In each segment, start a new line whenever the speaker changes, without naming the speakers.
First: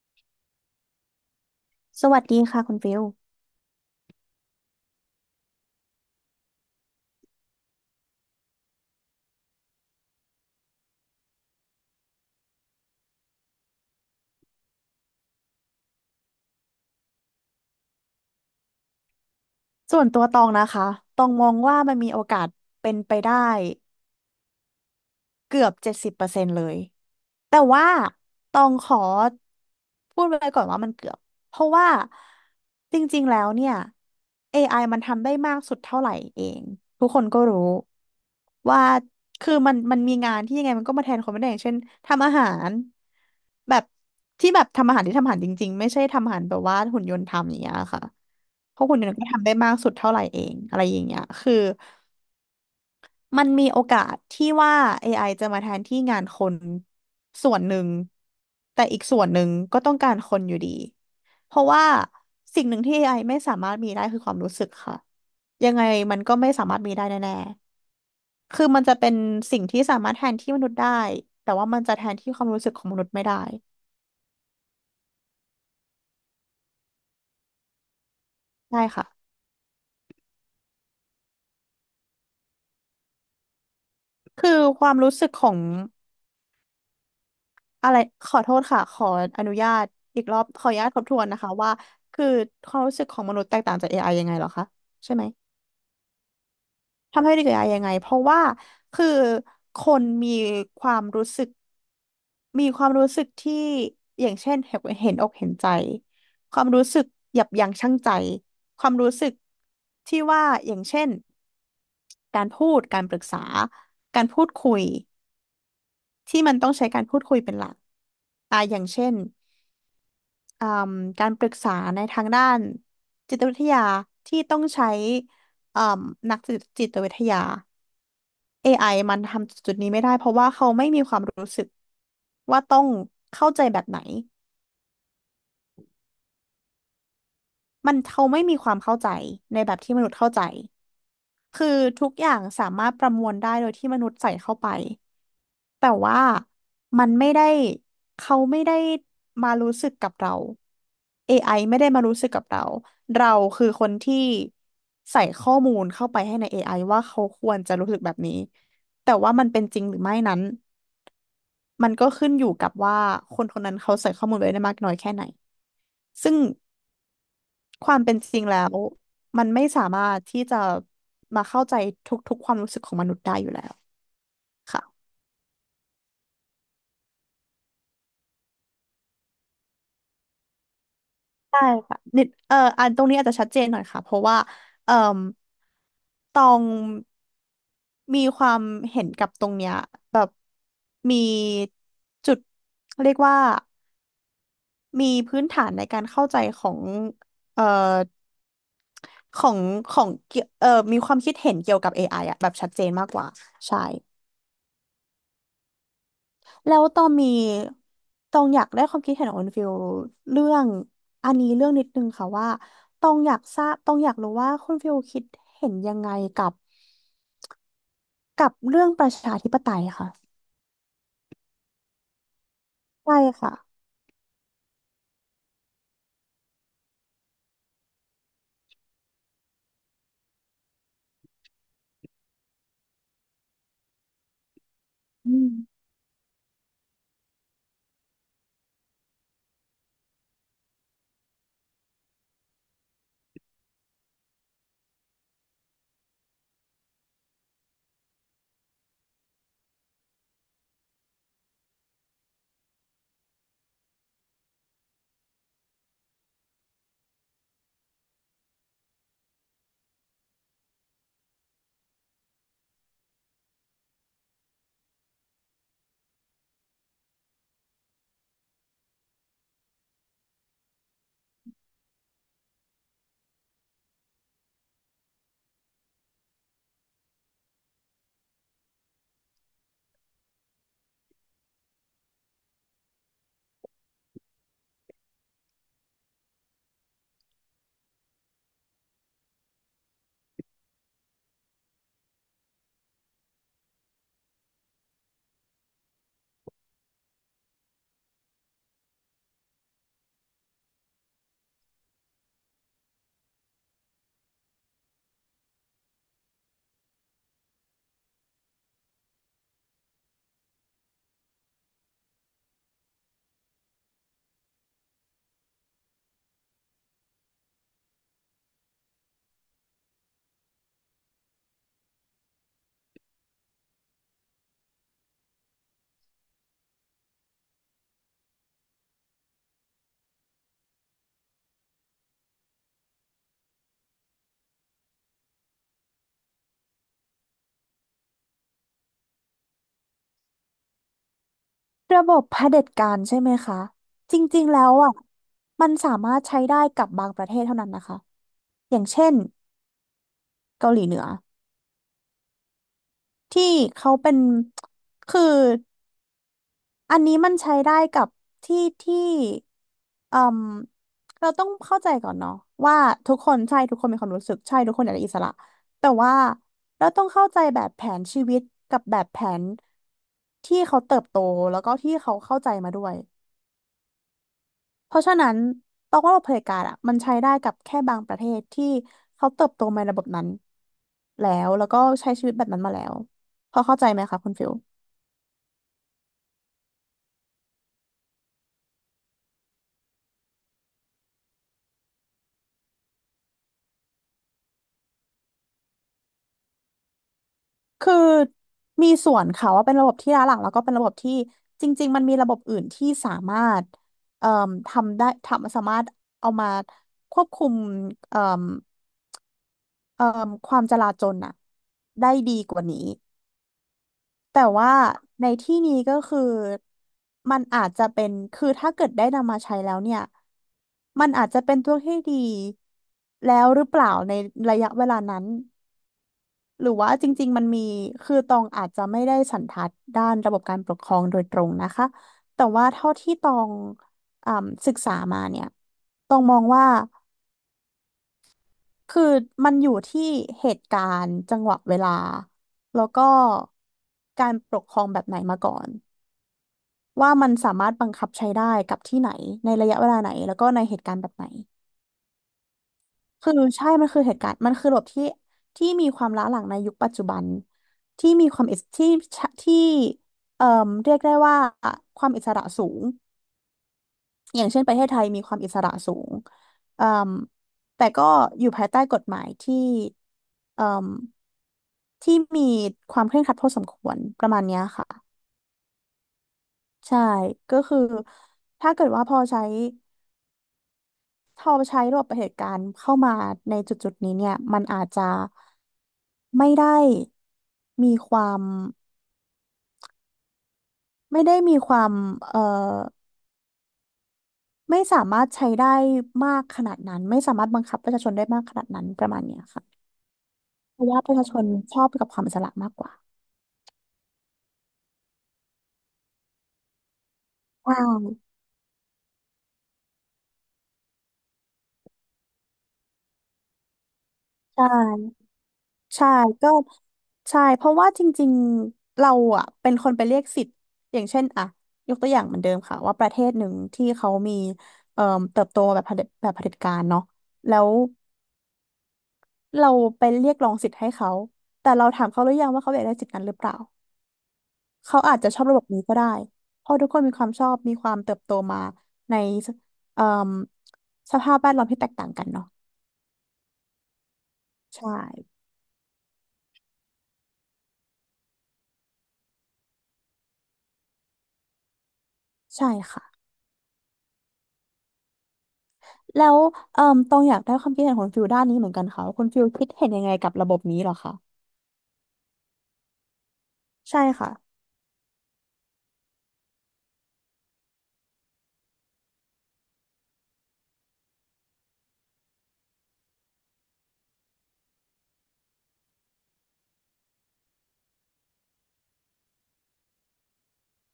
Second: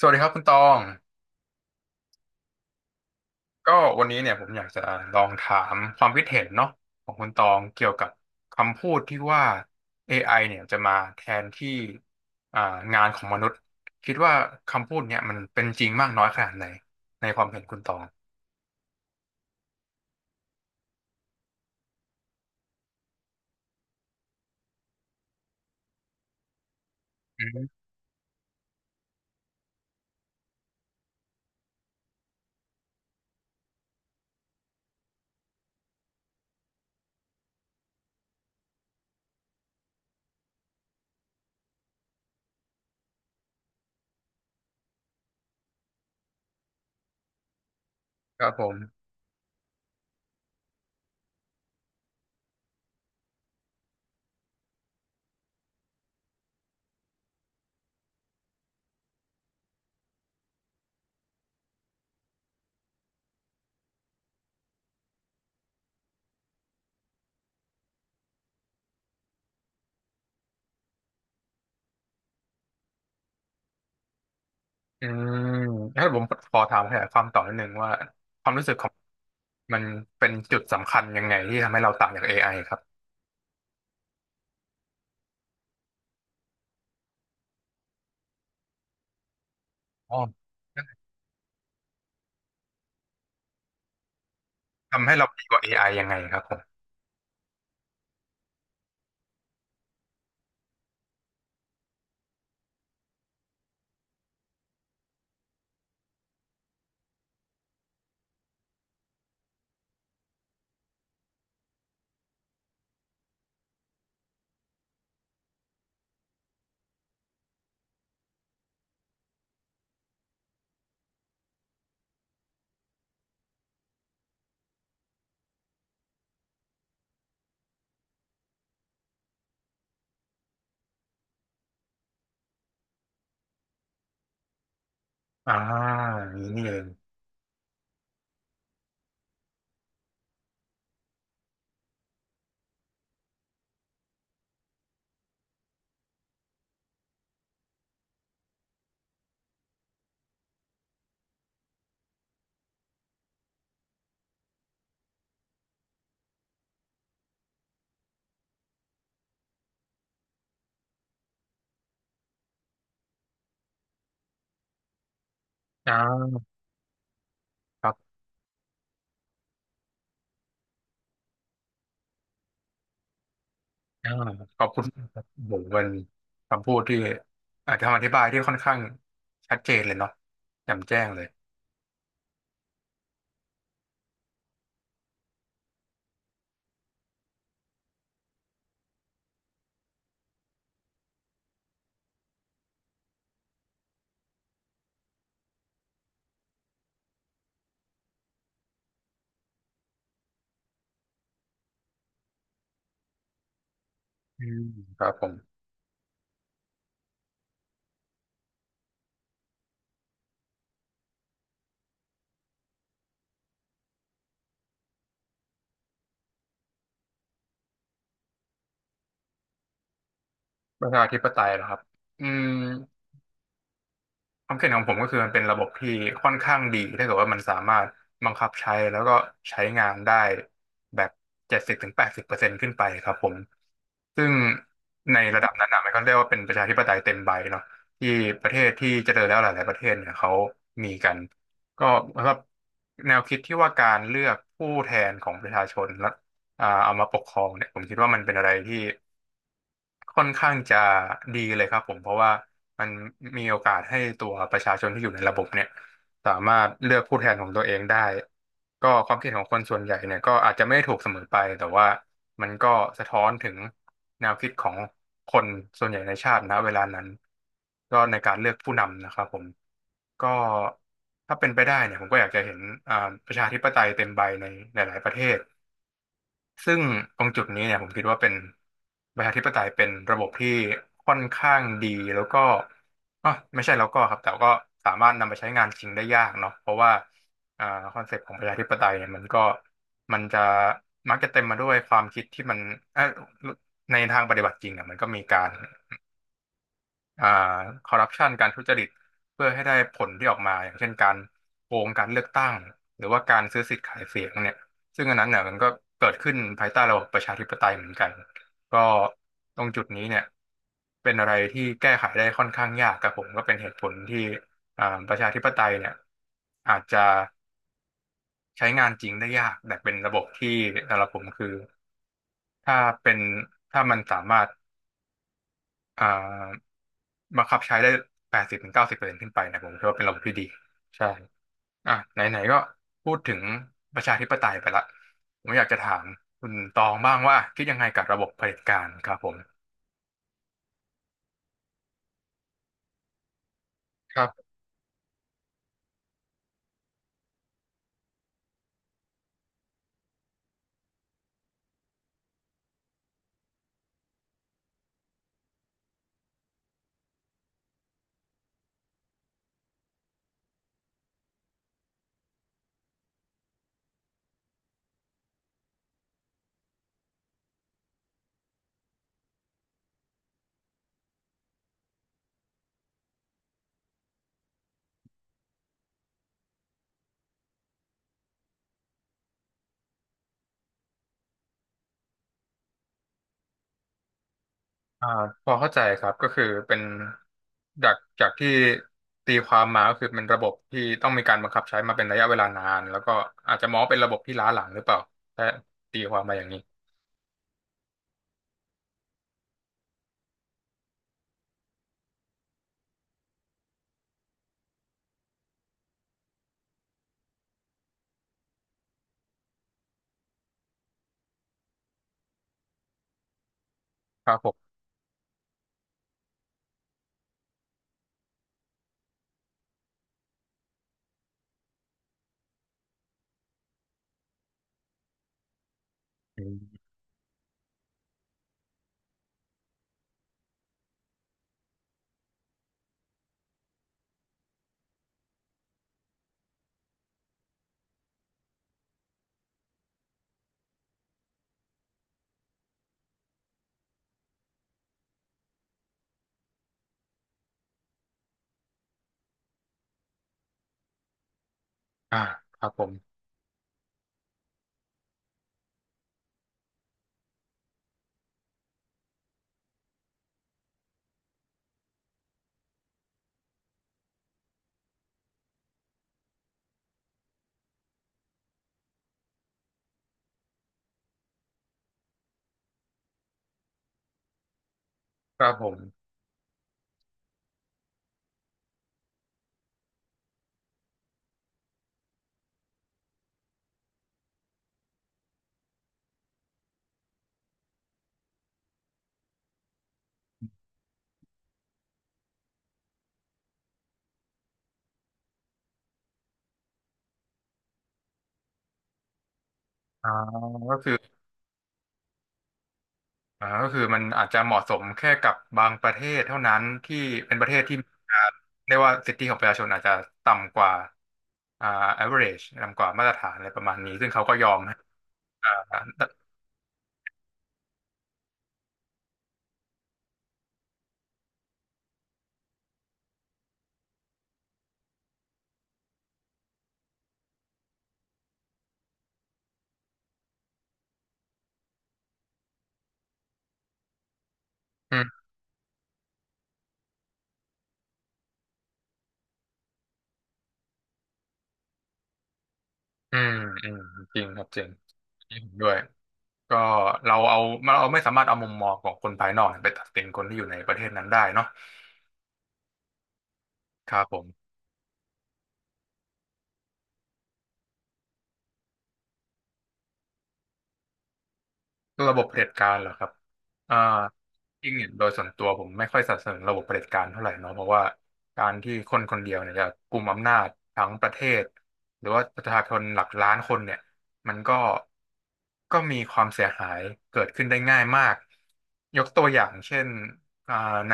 สวัสดีครับคุณตอง
สวัสดีค่ะคุณฟิล
ก็วันนี้เนี่ยผมอยากจะลองถามความคิดเห็นเนาะของคุณตองเกี่ยวกับคำพูดที่ว่า AI เนี่ยจะมาแทนที่อ่างานของมนุษย์คิดว่าคำพูดเนี่ยมันเป็นจริงมากน้อยขนาดไหนในความเห็นคุณตอง
ส่วนตัวตองนะคะตองมองว่ามันมีโอกาสเป็นไปได้เกือบเจ็ดสิบเปอร์เซ็นต์เลย
อื
แต่
ม
ว่าตองขอพูดไว้ก่อนว่ามันเกือบเพราะว่าจริงๆแล้วเนี่ยเอไ i มันทำได้มากสุดเท่าไหร่เองทุกคนก็รู้ว่าคือมันมีงานที่ยังไงมันก็มาแทนคนไม่ได้อย่างเช่นทำอาหารแบบที่แบบทำอาหารที่ทำอาหารจริงๆไม่ใช่ทำอาหารแบบว่าหุ่นยนต์ทำอย่างเงี้ยค่ะ
ครับผม
เพราะคุณเนี่ยก็ทำได้มากสุดเท่าไหร่เองอะไรอย่างเงี้ยคือมันมีโอกาสที่ว่า AI จะมาแทนที่งานคนส่วนหนึ่งแต่อีกส่วนหนึ่งก็ต้องการคนอยู่ดีเพราะว่าสิ่งหนึ่งที่ AI ไอไม่สามารถมีได้คือความรู้สึกค่ะยังไงมันก็ไม่สามารถมีได้แน่ๆคือมันจะเป็นสิ่งที่สามารถแทนที่มนุษย์ได้แต่ว่ามันจะแทนที่ความรู้สึกของมนุษย์ไม่ได้
อืมถ้าผมขอถามขยายความต่อนิดนึงว่าความรู้สึก
ได้
ของ
ค่ะ
มันเป็นจุดสำคัญยังไงที่ทำให้เราต่างจาก AI ครับ
คือความรู้สึกของ อะไรขอโทษค่ะขออนุญาต
อ๋อ
อีกรอบขออนุญาตทบทวนนะคะว่าคือความรู้สึกของมนุษย์แตกต่างจาก AI ยังไงเหรอคะ
ทำให้
ใช่ไหม
เราดีกว่า AI ยังไงครับผม
ทำให้เด็ก AI ยังไงเพราะว่าคือคนมีความรู้สึกมีความรู้สึกที่อย่างเช่นเห็นอกเห็นใจความรู้สึกยับยั้งชั่งใจความรู้สึกที่ว่าอย่างเช่นการพูดการปรึกษาการพูดคุยที่มันต้องใช้การพูดคุยเป็นหลักอย่างเช่น เอ่มการปรึกษาในทางด้านจิตวิทยาที่ต้องใช้เอ่มนักจิตวิทยา AI มันทำจุดนี้ไม่ได้เพราะว่าเขาไม่มีความรู้สึกว่าต้องเข้าใจแบบไหน
อ่าอย่างนี้นี่เอง
มันเขาไม่มีความเข้าใจในแบบที่มนุษย์เข้าใจคือทุกอย่างสามารถประมวลได้โดยที่มนุษย์ใส่เข้าไป แต่ว่ามันไม่ได้เขาไม่ได้มารู้สึกกับเรา AI ไอไม่ได้มารู้สึกกับเราเราคือคนที่ใส่ข้อมูลเข้าไปให้ใน AI ว่าเขาควรจะรู้สึกแบบนี้แต่ว่ามันเป็นจริงหรือไม่นั้นมันก็ขึ้นอยู่กับว่าคนคนนั้นเขาใส่ข้อมูลไว้ได้มากน้อยแค่ไหน
อ่
ซึ่ง
าค
ค
รั
วาม
บ
เป็นจริงแล้วมันไม่สามารถที่จะมาเข้าใจทุกๆความรู้สึกของมนุษย์ได้อยู่แล้ว
อ่าขอบคุ
ค่ะ
ณบากครับโหเป็นคำพูดที่อาจจะคำอธิบายที่ค่อนข้างชัดเจนเลยเนาะแจ่มแจ้งเลย
ใช่ค่ะนิดอันตรงนี้อาจจะชัดเจนหน่อยค่ะเพราะว่าเอ่อตองมีความเห็นกับตรงเนี้ยแบบมีจุดเรียกว่ามีพื้นฐานในการเข้าใจของเอ่อของของเกี่ยวมีความคิดเห็นเกี่ยวกับ AI อไออะแบบชัดเจนมากกว่าใช่
อืมครับผม
แล้วตองมีตองอยากได้ความคิดเห็นของคุณฟิลเรื่องอันนี้เรื่องนิดนึงค่ะว่าตองอยากทราบตองอยากรู้ว่าคุณฟิลคิดเห็นยังไงกับเรื่องประชาธิปไตยค่ะ
ประชาธิปไตยเหรอครับอืม
ใช่ค่ะ
ความคิดเห็นของผมก็คือมันเป็นระบบที่ค่อนข้างดีถ้าเกิดว่ามันสามารถบังคับใช้แล้วก็ใช้งานได้แบบ70 ถึง 80%ขึ้นไปครับผมซึ่งใน
อื
ระดับ
ม
นั้นนะมันก็เรียกว่าเป็นประชาธิปไตยเต็มใบเนาะที่ประเทศที่เจริญแล้วหลายๆประเทศเนี่ยเขามีกันก็ครับแนวคิดที่ว่าการเลือกผู้แทนของประชาชนและเอามาปกครองเนี่ยผมคิดว่ามันเป็นอะไรที่ ค่อนข้างจะดีเลยครับผมเพราะว่ามันมีโอกาสให้ตัวประชาชนที่อยู่ในระบบเนี่ยสามารถเลือกผู้แทนของตัวเองได้ก็ความคิดของคนส่วนใหญ่เนี่ยก็อาจจะไม่ถูกเสมอไปแต่ว่ามันก็สะท้อนถึงแนวคิดของคนส่วนใหญ่ในชาตินะเวลานั้นก็ในการเลือกผู้นำนะครับผมก็ถ้าเป็นไปได้เนี่ยผมก็อยากจะเห็นอ่าประชาธิปไตยเต็มใบในหลายๆประเทศ ซึ่งตรงจุดนี้เนี่ยผมคิดว่าเป็นประชาธิปไตยเป็นระบบที่ค่อนข้างดีแล้วก็อ๋อไม่ใช่แล้วก็ครับแต่ก็สามารถนำไปใช้งานจริงได้ยากเนาะเพราะว่าอ่าคอนเซปต์ของประชาธิปไตยเนี่ยมันก็มันจะมักจะเต็มมาด้วยความคิดที่มันเออในทางปฏิบัติจริงอ่ะมันก็มีการ อ่าคอร์รัปชันการทุจริตเพื่อให้ได้ผลที่ออกมาอย่างเช่นการโกงการเลือกตั้งหรือว่าการซื้อสิทธิ์ขายเสียงเนี่ยซึ่งอันนั้นเนี่ยมันก็เกิดขึ้นภายใต้ระบบประชาธิปไตยเหมือนกันก็ตรงจุดนี้เนี่ยเป็นอะไรที่แก้ไขได้ค่อนข้างยากกับผมก็เป็นเหตุผลที่ประชาธิปไตยเนี่ยอาจจะใช้งานจริงได้ยากแต่เป็นระบบที่สำหรับผมคือถ้าเป็นถ้ามันสามารถอ่า บังคับใช้ได้80 ถึง 90%ขึ้นไปนะผมคิดว่าเป็นระบบที่ดีใช่อ่ะไหนๆก็พูดถึงประชาธิปไตยไปละผมอยากจะถามคุณตองบ้างว่าคิดยังไงกับระบบเผด็จการครับผม
ระบบเผด็จการใช่ไหมคะจ
ครั
ริง
บ
ๆแล้วอ่ะมันสามารถใช้ได้กับบางประเทศเท่านั้นนะคะอย่างเช่นเกาหลีเหนือที่เขาเป็นคือ อันนี้มันใช้ได้กับที่เอ่มเราต้องเข้าใจก่อนเนาะว่าทุกคนใช่ทุกคนมีความรู้สึกใช่ทุกคนอยากได้อิสระแต่ว่าเราต้องเข้าใจแบบแผนชีวิตกับแบบแผนที่เขาเติบโตแล้วก็ที่เขาเข้าใจมาด้วยเพราะฉะนั้นตองว่าระบบเผด็จการอ่ะมันใช้ได้กับแค่บางประเทศที่เขาเติบโตมาในระบบนั้นแล้วก็ใช้ชีวิตแบบนั้นมาแล้วพอเข้าใจไหมคะคุณฟิล
อ่าพอเข้าใจครับก็คือเป็นจากที่ตีความมาก็คือเป็นระบบที่ต้องมีการบังคับใช้มาเป็นระยะเวลานานแล้วก็อาจจะมองว่าเป็นระบบที่ล้าหลังหรือเปล่าถ้าตีความมาอย่างนี้
คือมีส่วนค่ะว่าเป็นระบบที่ล้าหลังแล้วก็เป็นระบบที่จริงๆมันมีระบบอื่นที่สามารถเอ่มทำได้ทำสามารถเอามาควบคุมเอ่มเอ่มความจลาจลน่ะได้ดีกว่านี้
ครับ
แต่
ผม
ว่าในที่นี้ก็คือมันอาจจะเป็นคือถ้าเกิดได้นำมาใช้แล้วเนี่ยมันอาจจะเป็นตัวที่ดีแล้วหรือเปล่าในระยะเวลานั้น
อื
หรือ
ม
ว่าจริงๆมันมีคือตองอาจจะไม่ได้สันทัดด้านระบบการปกครองโดยตรงนะคะ แต่ว่าเท่าที่ตองศึกษามาเนี่ยตองมองว่า คือมันอยู่ที่เหตุการณ์จังหวะเวลา แล้วก็การปกครองแบบไหนมาก่อน ว่ามันสามารถบังคับใช้ได้กับที่ไหนในระยะเวลาไหนแล้วก็ในเหตุการณ์แบบไหน
อ่าครับผม
คือใช่มันคือเหตุการณ์มันคือระบบที่มีความล้าหลังในยุคปัจจุบันที่มีความอิสที่ที่เอ่อเรียกได้ว่าความอิสระสูงอย่างเช่นประเทศไทยมีความอิสระสูงเอ่มแต่ก็อยู่ภายใต้กฎหมายที่เอ่มที่มีความเคร่งครัดพอสมควรประมาณเนี้ยค่ะ
ครับผม
ใช่ก็คือถ้าเกิดว่าพอใช้ระบบเหตุการณ์เข้ามาในจุดจุดนี้เนี่ยมันอาจจะไม่ได้มีความไม่ได้มีความเอ่อไม่สามารถใช้ได้มากขนาดนั้นไม่สามารถบังคับประชาชนได้มากขนาดนั้นประมาณเนี้ยค่ะ
อ่าก็
เพราะ
คือ
ว่าประชาชนชอบกับความอิสระมากกว่า
ก็คือมันอาจจะเหมาะสมแค่กับบางประเทศเท่านั้นที่เป็นประเทศ
ใช่
ที่มีการเรียกว่าสิทธิของประชาชนอาจจะต่ำกว่าอ่า average ต่ำกว่ามาตรฐานอะไรประมาณนี้ซึ่งเขาก็ยอม
ใช
ให้
่
อ่า
ใช่ก็ใช่เพราะว่าจริงๆเราอ่ะเป็นคนไปเรียกสิทธิ์อย่างเช่นอ่ะยกตัวอย่างเหมือนเดิมค่ะว่าประเทศหนึ่งที่เขามีเอ่อเติบโตแบบเผด็จการเนาะแล้วเราไปเรียกร้องสิทธิ์ให้เขาแต่เราถามเขาหรือยังว่าเขาอยากได้สิทธิ์นั้นหรือเปล่า
อื
เขาอาจ
ม
จะชอบระบบนี้ก็ได้เพราะทุกคนมีความชอบมีความเติบโตมาในเอ่อสภาพแวดล้อมที่แตกต่างกันเนาะ
อืมอืมจริงครับจริง
ใช่
อัเ็นด้วยก็เราเอาเราไม่สามารถเอามุมมองของคนภายนอกไปตัดสินคนที่อยู่ในประเทศนั้นได้เนาะ
ใช่ค่ะ
ครับผม
แล้วเอ่อตองอยากได้ความคิดเห็นของฟิลด้านนี้เหมือนกันค่ะว่าคุณฟิลคิดเห็นยังไงกับระบบนี้เหรอคะ
ระบบเผด็จการเหรอครับอ่า
ใช่ค่ะ
จริงเนี่ยโดยส่วนตัวผมไม่ค่อยสนับสนุนระบบเผด็จการเท่าไหร่เนาะเพราะว่าการที่คนคนเดียวเนี่ยจะกุมอำนาจทั้งประเทศหรือว่าประชาชนหลักล้านคนเนี่ยมันก็ก็มีความเสียหายเกิดขึ้นได้ง่ายมาก ยกตัวอย่างเช่นอ่าใน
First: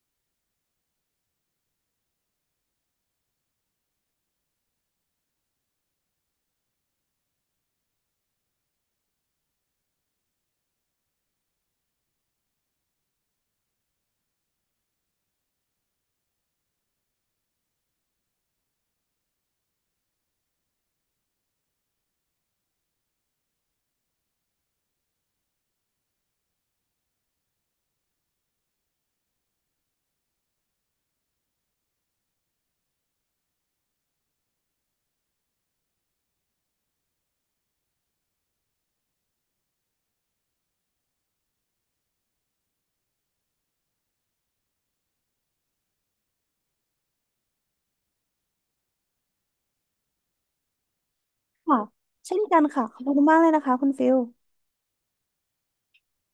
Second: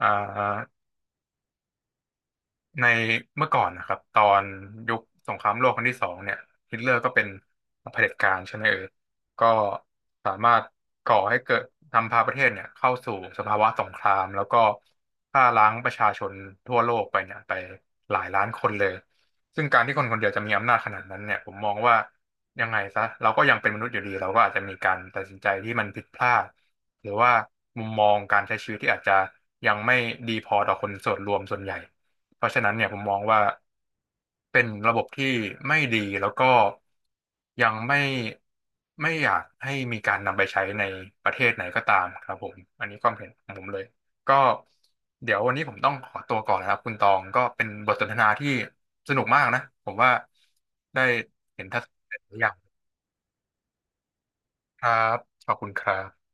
อ่า ในเมื่อก่อนนะครับตอนยุคสงครามโลกครั้งที่ 2เนี่ยฮิตเลอร์ก็เป็นเผด็จการใช่ไหมเออก็สามารถก่อให้เกิดทำพาประเทศเนี่ยเข้าสู่สภาวะสงครามแล้วก็ฆ่าล้างประชาชนทั่วโลกไปเนี่ยไปหลายล้านคนเลยซึ่งการที่คนคนเดียวจะมีอำนาจขนาดนั้นเนี่ยผมมองว่ายังไงซะเราก็ยังเป็นมนุษย์อยู่ดีเราก็อาจจะมีการตัดสินใจที่มันผิดพลาดหรือว่ามุมมองการใช้ชีวิตที่อาจจะยังไม่ดีพอต่อคนส่วนรวมส่วนใหญ่ เพราะฉะนั้นเนี่ยผมมองว่าเป็นระบบที่ไม่ดีแล้วก็ยังไม่ไม่อยากให้มีการนำไปใช้ในประเทศไหนก็ตามครับผมอันนี้ความเห็นของผมเลยก็เดี๋ยววันนี้ผมต้องขอตัวก่อนนะครับคุณตองก็เป็นบทสนทนาที่สนุกมากนะผมว่าได้เห็นทั
ค่ะ
ศนคติห
เช่
ลาย
น
อย่าง
กันค่ะขอบคุณมากเลยนะคะคุณฟิล
ครับขอบคุณครับ